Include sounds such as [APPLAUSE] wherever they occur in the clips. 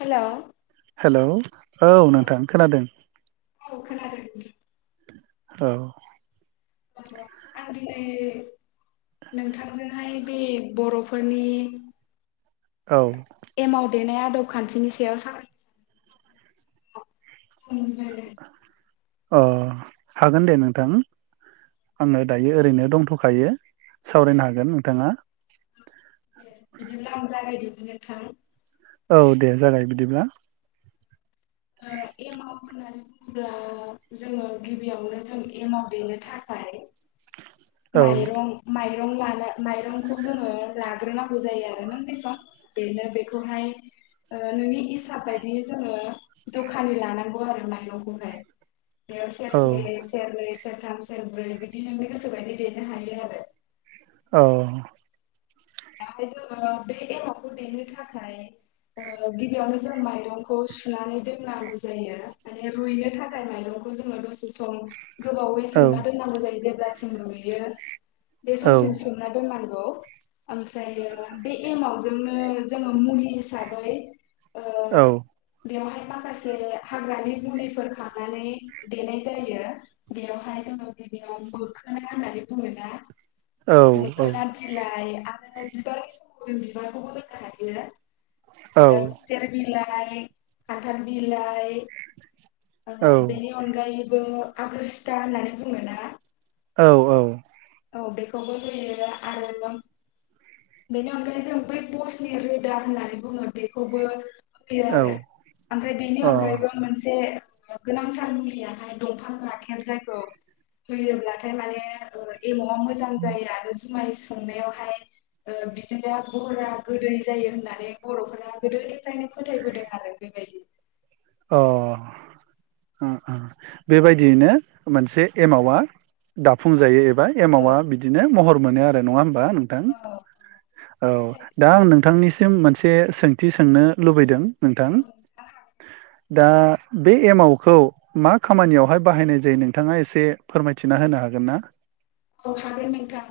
हेल' hello औ नोंथां खोनादों। औ खोनादों। औ आं दिनै नोंथांजोंहाय बे बर'फोरनि औ एमाव देनाया आदब खानथिनि सायाव सावरायनो [UNINTELLIGIBLE] अ हागोन दे नोंथां आङो दायो ओरैनो दंथ'खायो सावरायनो हागोन नोंथाङा। ए बिदिब्लां जागायदमोन नोंथां। [INAUDIBLE] एमाव होननानै बुङोब्ला जोङो गिबियावनो जों एमाव देनो थाखाय औ माइरं माइ माइरं लानो माइरंखौ जोङो लाग्रोनांगौ जायो आरो नों बेसेबां बदेनो बेखौहाय नोंनि हिसाब बायदियै जोङो जखानि लानांगौ आरो माइरंखौहाय बेयाव औ सेरसे सेरनै सेरथाम सेरब्रै बिदि नोंनि गोसोबायदि देनो हायो आरो। औ बेहाय जोङो बे एमावखौ देनो थाखाय ओ गिबियावनो जों माइरंखौ सुनानै दोननांगौ जायो माने रुइनो थाखाय माइरंखौ जोङो दसे सम गोबावै औ सोमना दोननांगौ जायो जे- ब्लासिम रूइयो बे औ समसिम सोमना दोननांगौ। ओमफ्रायो बे एमावजोंनो जोङो मुलि हिसाबै ओ औ बेवहाय माखासे हाग्रानि मुलिफोर खांनानै देनाय जायो बेयावहाय जोङो गिबियाव मोखोना होननानै बुङोना औ मोखोना बिलाइ आ- नाथाय बिबारनि जों बिबारखौबो होनो हायो। औ ओ खुसेर बिला फ्राइ खानथाल बिलाइ ओ बेनि अनगायै ओ आगोरसिथा होननानै बुङोना? औ औ औ बेखौबो होयो आरो बेनि अनगायै जों बै पस्नि रोदा होननानै बुङो बेखौबो होनो हायो अ आरो ओमफ्राय बेनि अनगायैबो मोनसे ओ गोनांथार मुलियाहाय दंफां राखेब जायखौ होयोब्लाथाय माने ओ एमाव मोजां जायो आरो जुमाय संनायावहाय ओ बिदिनो बहरा गोदै जायो होननानै बर'फोरा गोदोनिफ्रायनो फोथायबोदों आरो बेबायदि अ ओ ओ बेबायदियैनो मोनसे एमावआ दाफुंजायो जायो एबा आरो। औ एमावा बिदिनो महर मोनो आरो नङाहोम ओ नोंथां औ औ नाथाय दा औ आं नोंथांनिसिम मोनसे बे सोंथि सोंनो लुबैदों नोंथां औ नोंथां हागोन दा बे एमावखौ मा खामानियावहाय बाहायनाय जायो नोंथाङा एसे फोरमायथिना होनो हागोन ना? औ हागोन नोंथां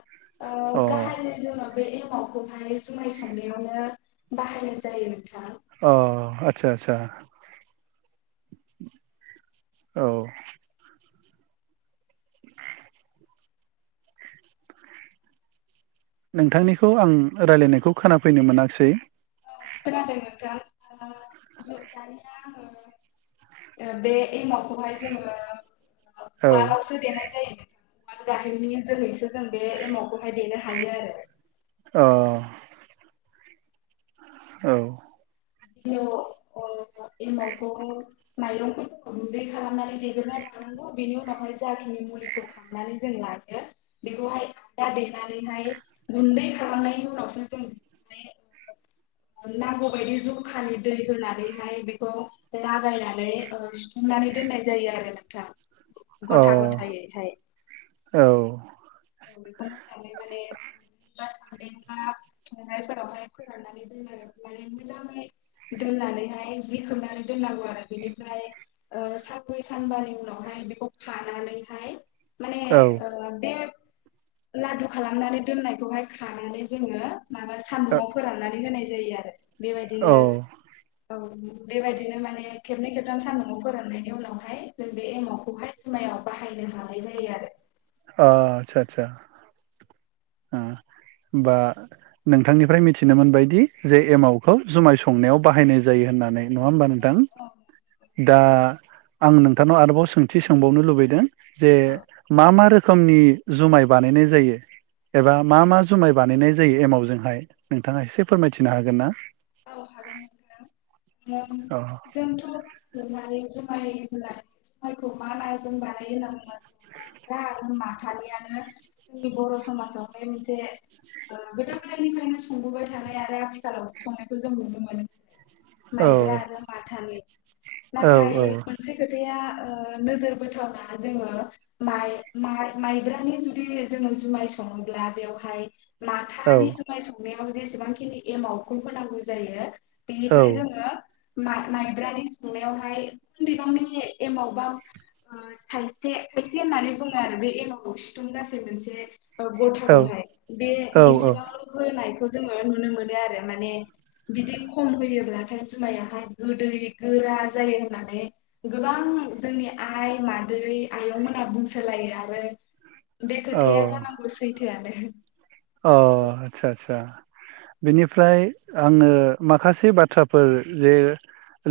ओ अ गाहायै जोङो बे एमा एमावखौहाय जुमाय संनायावनो बाहायनाय जायो नोंथां। औ आदसा आदसा औ [INAUDIBLE] नोंथांनिखौ आं रायलायनायखौ खोनाफैनाय मोनाखिसै खोनादों नोंथां दानिया आङो बे एमावखौहाय जोङो औ उवानावसो देनाय जायो उवाल गाहेयनि जोैसो जों बे एमावखौहाय देनो हायो आरो। अ औ गिबियाव ओ एमावखौ माइरंखौ जों गुन्दै खालामनानै देग्रना लानांगौ बेनि उनावहाय जाखिनि मुलिखौ खांनानै जों लायो बेखौहाय आदा देनानैहाय गुन्दै खालामनायनि उनावसो जों बेखौहाय नांगौबायायदि जखानि दै होनानैहाय बेखौ लागायनानै सिफुंनानै दोननाय जायो आरो नोंथां। अ गथा गथायैहाय औ बेखौ मोजाङै माने [INAUDIBLE] [INAUDIBLE] संनायफोरावहाय फोराननानै [UNINTELLIGIBLE] मोजाङै दोननानैहाय जि खोबनानै दोननांगौ आरो बिनिफ्राय ओ सानब्रै सानबानि उनावहाय बेखौ खानानैहाय माने औ ओ बे लादु खालामनानै दोननायखौहाय खानानै जोङो माबा सानदुुंआव फोराननानै होनाय जायो आरो बेबायदिनो औ औ बेबायदिनो माने खेबनै खेबथाम सान्दुंआव फोराननायनि उनावहाय जों बे एमावखौहाय जुमायाव बाहायनो हानाय जायो आरो। अ आतसा आतसा होम बा नोंथांनिफ्राय मिथिनो मोनबायदि जे एमावखौ जुमाय संनायाव बाहायनाय जायो होननानै नङा होमबा नोंथां औ दा आं नोंथांनाव आरोबाव सोंथि सोंबावनो लुबैदों जे औ मा मा रो रोखोमनि जुमाय बानायनाय जायो? एबा मा औ मा जुमाय बानायनाय जायो एमावजोंहाय नोंथाङा एसे फोरमायथिनो हागोन ना? औ हागोन नोंथां। औ जोंथ [INAUDIBLE] जुमाय होनाय जायखौ मा मा जों बानायो होना बुंबा माइब्रा आरो माता थानायानो जोंनि बर' समाजावहाय मोनसे गोदा गोदायनिफ्रायनो सोंबोबाय थानाय आरो आथिखालाव संनायखौ जों नुनो मोनो। माइब्रा औ आरो माथानि नाथाय औ मोनसे खोथाया नोजोर बोथावना जोङो माइ-माइ-माइब्रानि जुदि जोङो जुमाय सङोब्ला बेवहाय औ माथानि जुमाय संनायाव जेसेबांखिनि एमाव खौ होनांगौ जायो औ बेनिफ्राय जोङो माइ-माइब्रानि संनायावहाय एसे बिबांनि एमावबा थाइसे थाइसे होननानै बुङो आरो बे एमाव सिथुं गासै मोनसे गरथखौहाय बे औ औ बेसेबांल' होनायखौ जोङो नुनो मोनो आरो। माने बिदि खम होयोब्लाथाय जुमायाहाय गोदै गोरा जायो होननानै गोबां जोंनि आइ मादै आयंमोनहा बुंसोलायो आरो बे खोथाया औ जानांगौ सै [UNINTELLIGIBLE] बिनिफ्राय आङो माखासे बाथ्राफोर जे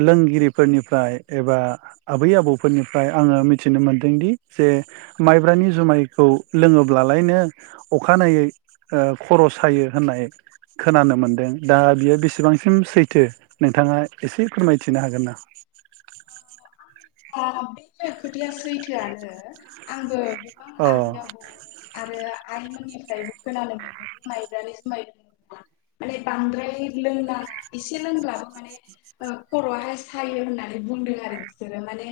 लोंगिरिफोरनिफ्राय एबा आबै आबौफोरनिफ्राय आङो मिथिनो मोनदोंदि जे माइब्रानि जुमायखौ लोङोब्लालायनो अखानायै ओ खर' सायो होननाय खोनानो मोनदों दा बियो बेसेबांसिम सैथो नोंथाङा एसे फोरमायथिनो हागोन ना बे खोथाया सैथोआनो आंबो गोबां अ आबै आबौ आरो आइमोननिफ्रायबो खोनानो मोनो माइब्रानो जुमाइ लोंब्ला माने बांद्राय लोंनाङा एसे लोंब्लाबो माने खर'आहाय सायो होननानै बुंदों आरो बिसोरो माने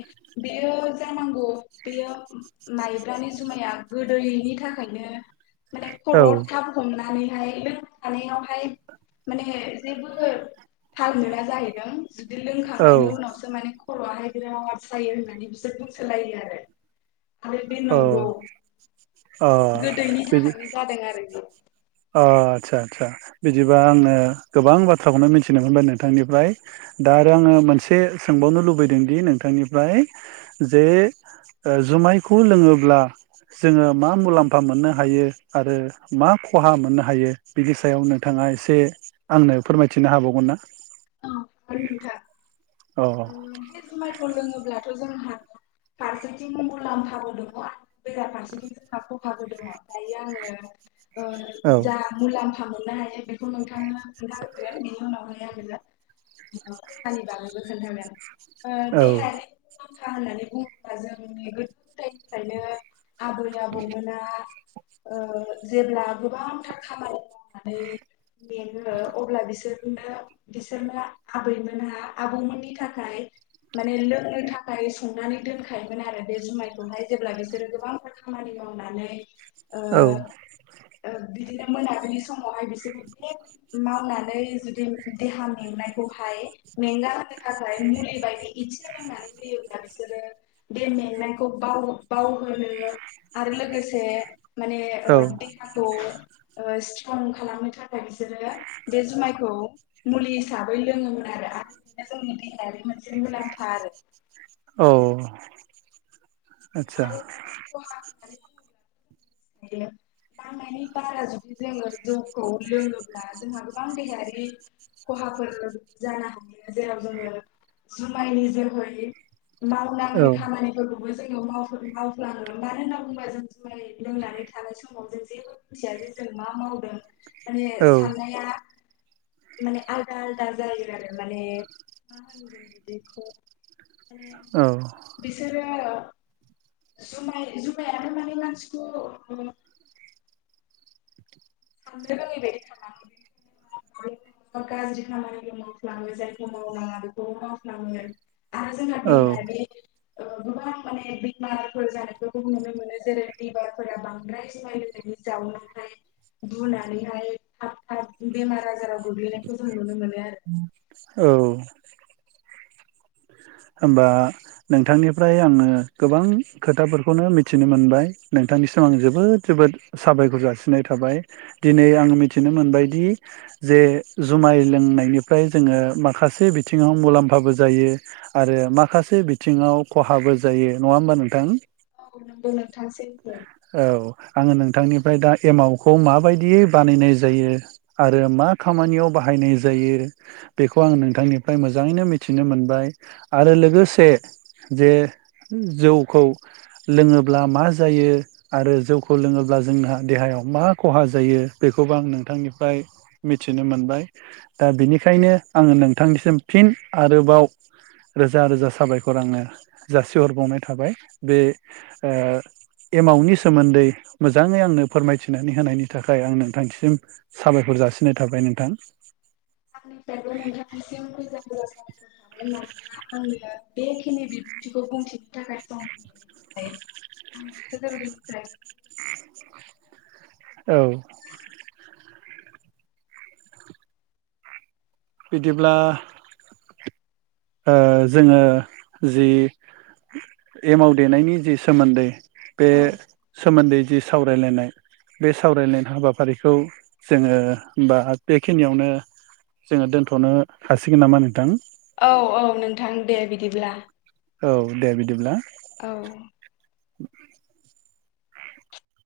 बेयो जानांगौ बेयो माइब्रानि जुमाया गोदैनि थाखायनो माने औ खर'वाव थाब हमनानै ओमफ्राय बे थानायावहाय माने जेबो थाल मोना जाहैदों जुदि औ लोंखांनायनि उनावसो माने खर'वाहाय [UNINTELLIGIBLE] सायो होननानै बिसोर बुंसलायो आरो आरो बे औ नंगौ अ गोदैनि बिदि थाखायनो जादों आरो बेयो आदसा आदसा बिदिबा आङो गोबां बाथ्राखौनो मिथिनो मोनबाय नोंथांनिफ्राय दा आरो आङो मोनसे सोंबावनो लुबैदोंदि नोंथांनिफ्राय जे जुमायखौ लोङोब्ला जोङो मा मुलाम्फा मोननो हायो आरो मा खहा मोननो हायो बिनि सायाव नोंथाङा एसे आंनो फोरमायथिनो हाबावगोन ना? [UNINTELLIGIBLE] औ बे जुमायखौ लोङोब्ला जोंहा फारसेथिं मुलाम्फाबो दङ बेराफारसेथिं जोंहा खहा [UNINTELLIGIBLE] दायो आङो औ जा मुलाम्फा मोन मोननो हायो बेखौ नोंथां नोंथांनो खोन्था होगोन बिनि उनावहाय आङो [UNINTELLIGIBLE] [UNINTELLIGIBLE] बागैबो खोनथागोन ओ औ [UNINTELLIGIBLE] होननानै बुङोब्ला जोंनि गोदो गोदायनिफ्रायनो आबै आबौमोना ओ जेब्ला गोबांथार खामानि मावनानै बेनो अब्ला बिसोर [UNINTELLIGIBLE] बिसोर आबैमोनहा आबौमोननि थाखाय माने लोंनो थाखाय संनानै दोनखायोमोन आरो बे जुमायखौहाय जेब्ला बिसोरो गोबांथार खामानि मावनानै ओ औ बिदिनो मोनाबिलि समावहाय बिसोरो बे मावनानै जुदि देहा मेंनायखौहाय मेंगा होनो थाखाय मुलि बायदि इसि लोंनानै होयोब्ला बिसोरो बे मेंनायखौ बाव बावहोनो आरो लोगोसे माने औ देहाखौ ओ स्ट्रं खालामनो थाखाय बिसोरो बे जुमायखौ मुलि हिसाबै लोङोमोन आरो आरो बिनो जोंनि देहायारि मोनसे मुलाम्फा आरो औ आतसा माने बिदिनो नांनायनि बारा जुदि जोङो जौखौ लोङोब्ला जोंहा गोबां देहायारि खहाफोर जानो हायो जेराव जोङो जुमायनि जोहै औ मावनाङै खामानिफोरखौ बो जों मावफ्लाङो मानो होनना बुङोब्ला जों जुमाय लोंनानै थानाय समाव जों जेबो मोनथियाजे जों मा मावदों माने साननाया माने आलदा आलदा जायो आरो माने मा होनगोन बिदिखौ मान औ बिसोरो जुमाय जुमायाबो माने मानसिखौ साननो रोङै बायदि खालामो गाज्रि खामानिखौ मावफ्लाङो जायखौ मावनाङा बेखौबो मावफ्लाङो। आरो जोंहा बेबायदि ओ गोबां माने बेमारफोर जानायखौ नुनो मोनो जेरै लिभारफोरा बांद्राय जुमाय लोंनायनि जाउनावहाय बुनानैहाय थाब थाब बेमार आजाराव गोग्लैनायखौ जों नुनो मोनो आरो। औ होमबा नोंथांनिफ्राय आङो गोबां खोथाफोरखौनो मिथिनो मोनबाय नोंथांनिसिम आं जोबोद जोबोद साबायखर जासिनाय थाबाय दिनै आं मिथिनो मोनबायदि जे जुमाय लोंनायनिफ्राय जोङो माखासे बिथिङाव मुलाम्फाबो जायो। आरो माखासे बिथिङाव खहाबो जायो नङा होमबा नोंथां? औ नंगौ नोंथां सैथो औ आङो नोंथांनिफ्राय दा एमावखौ माबायदियै बानायनाय जायो आरो मा खामानियाव बाहायनाय जायो बेखौ आं नोंथांनिफ्राय मोजाङैनो मिथिनो मोनबाय आरो लोगोसे जे जौखौ लोङोब्ला मा जायो। आरो जौखौ लोङोब्ला जोंहा देहायाव मा खहा जायो बेखौबो आं नोंथांनिफ्राय मिथिनो मोनबाय दा बिनिखायनो आङो नोंथांनिसिम फिन आरोबाव रोजा रोजा साबायखर आङो जासिहरबावनाय थाबाय। बे एमावनि सोमोन्दै मोजाङै आंनो फोरमायथिनानै होनायनि थाखाय आं नोंथांनिसिम साबायखर जासिनाय थाबाय नोंथां। आंनिफ्रायबो नोंथांसिम रोजा रोजा साबायखर थाबाय मानोना आंनि बेखिनि बिबुंथिखौ बुंथिनो थाखाय सम [UNINTELLIGIBLE] [UNINTELLIGIBLE] औ बिदिब्ला ओ जोङो जि एमाव देनायनि जि सोमोन्दै बे औ सोमोनदै जि सावरायलायनाय बे सावरायलायनाय हाबाफारिखौ जोङो होमबा बेखिनियावनो जोङो दोनथनो हासिगोन नामा नोंथां? औ औ नोंथां दे बिदिब्ला। औ दे बिदिब्ला औ [INAUDIBLE]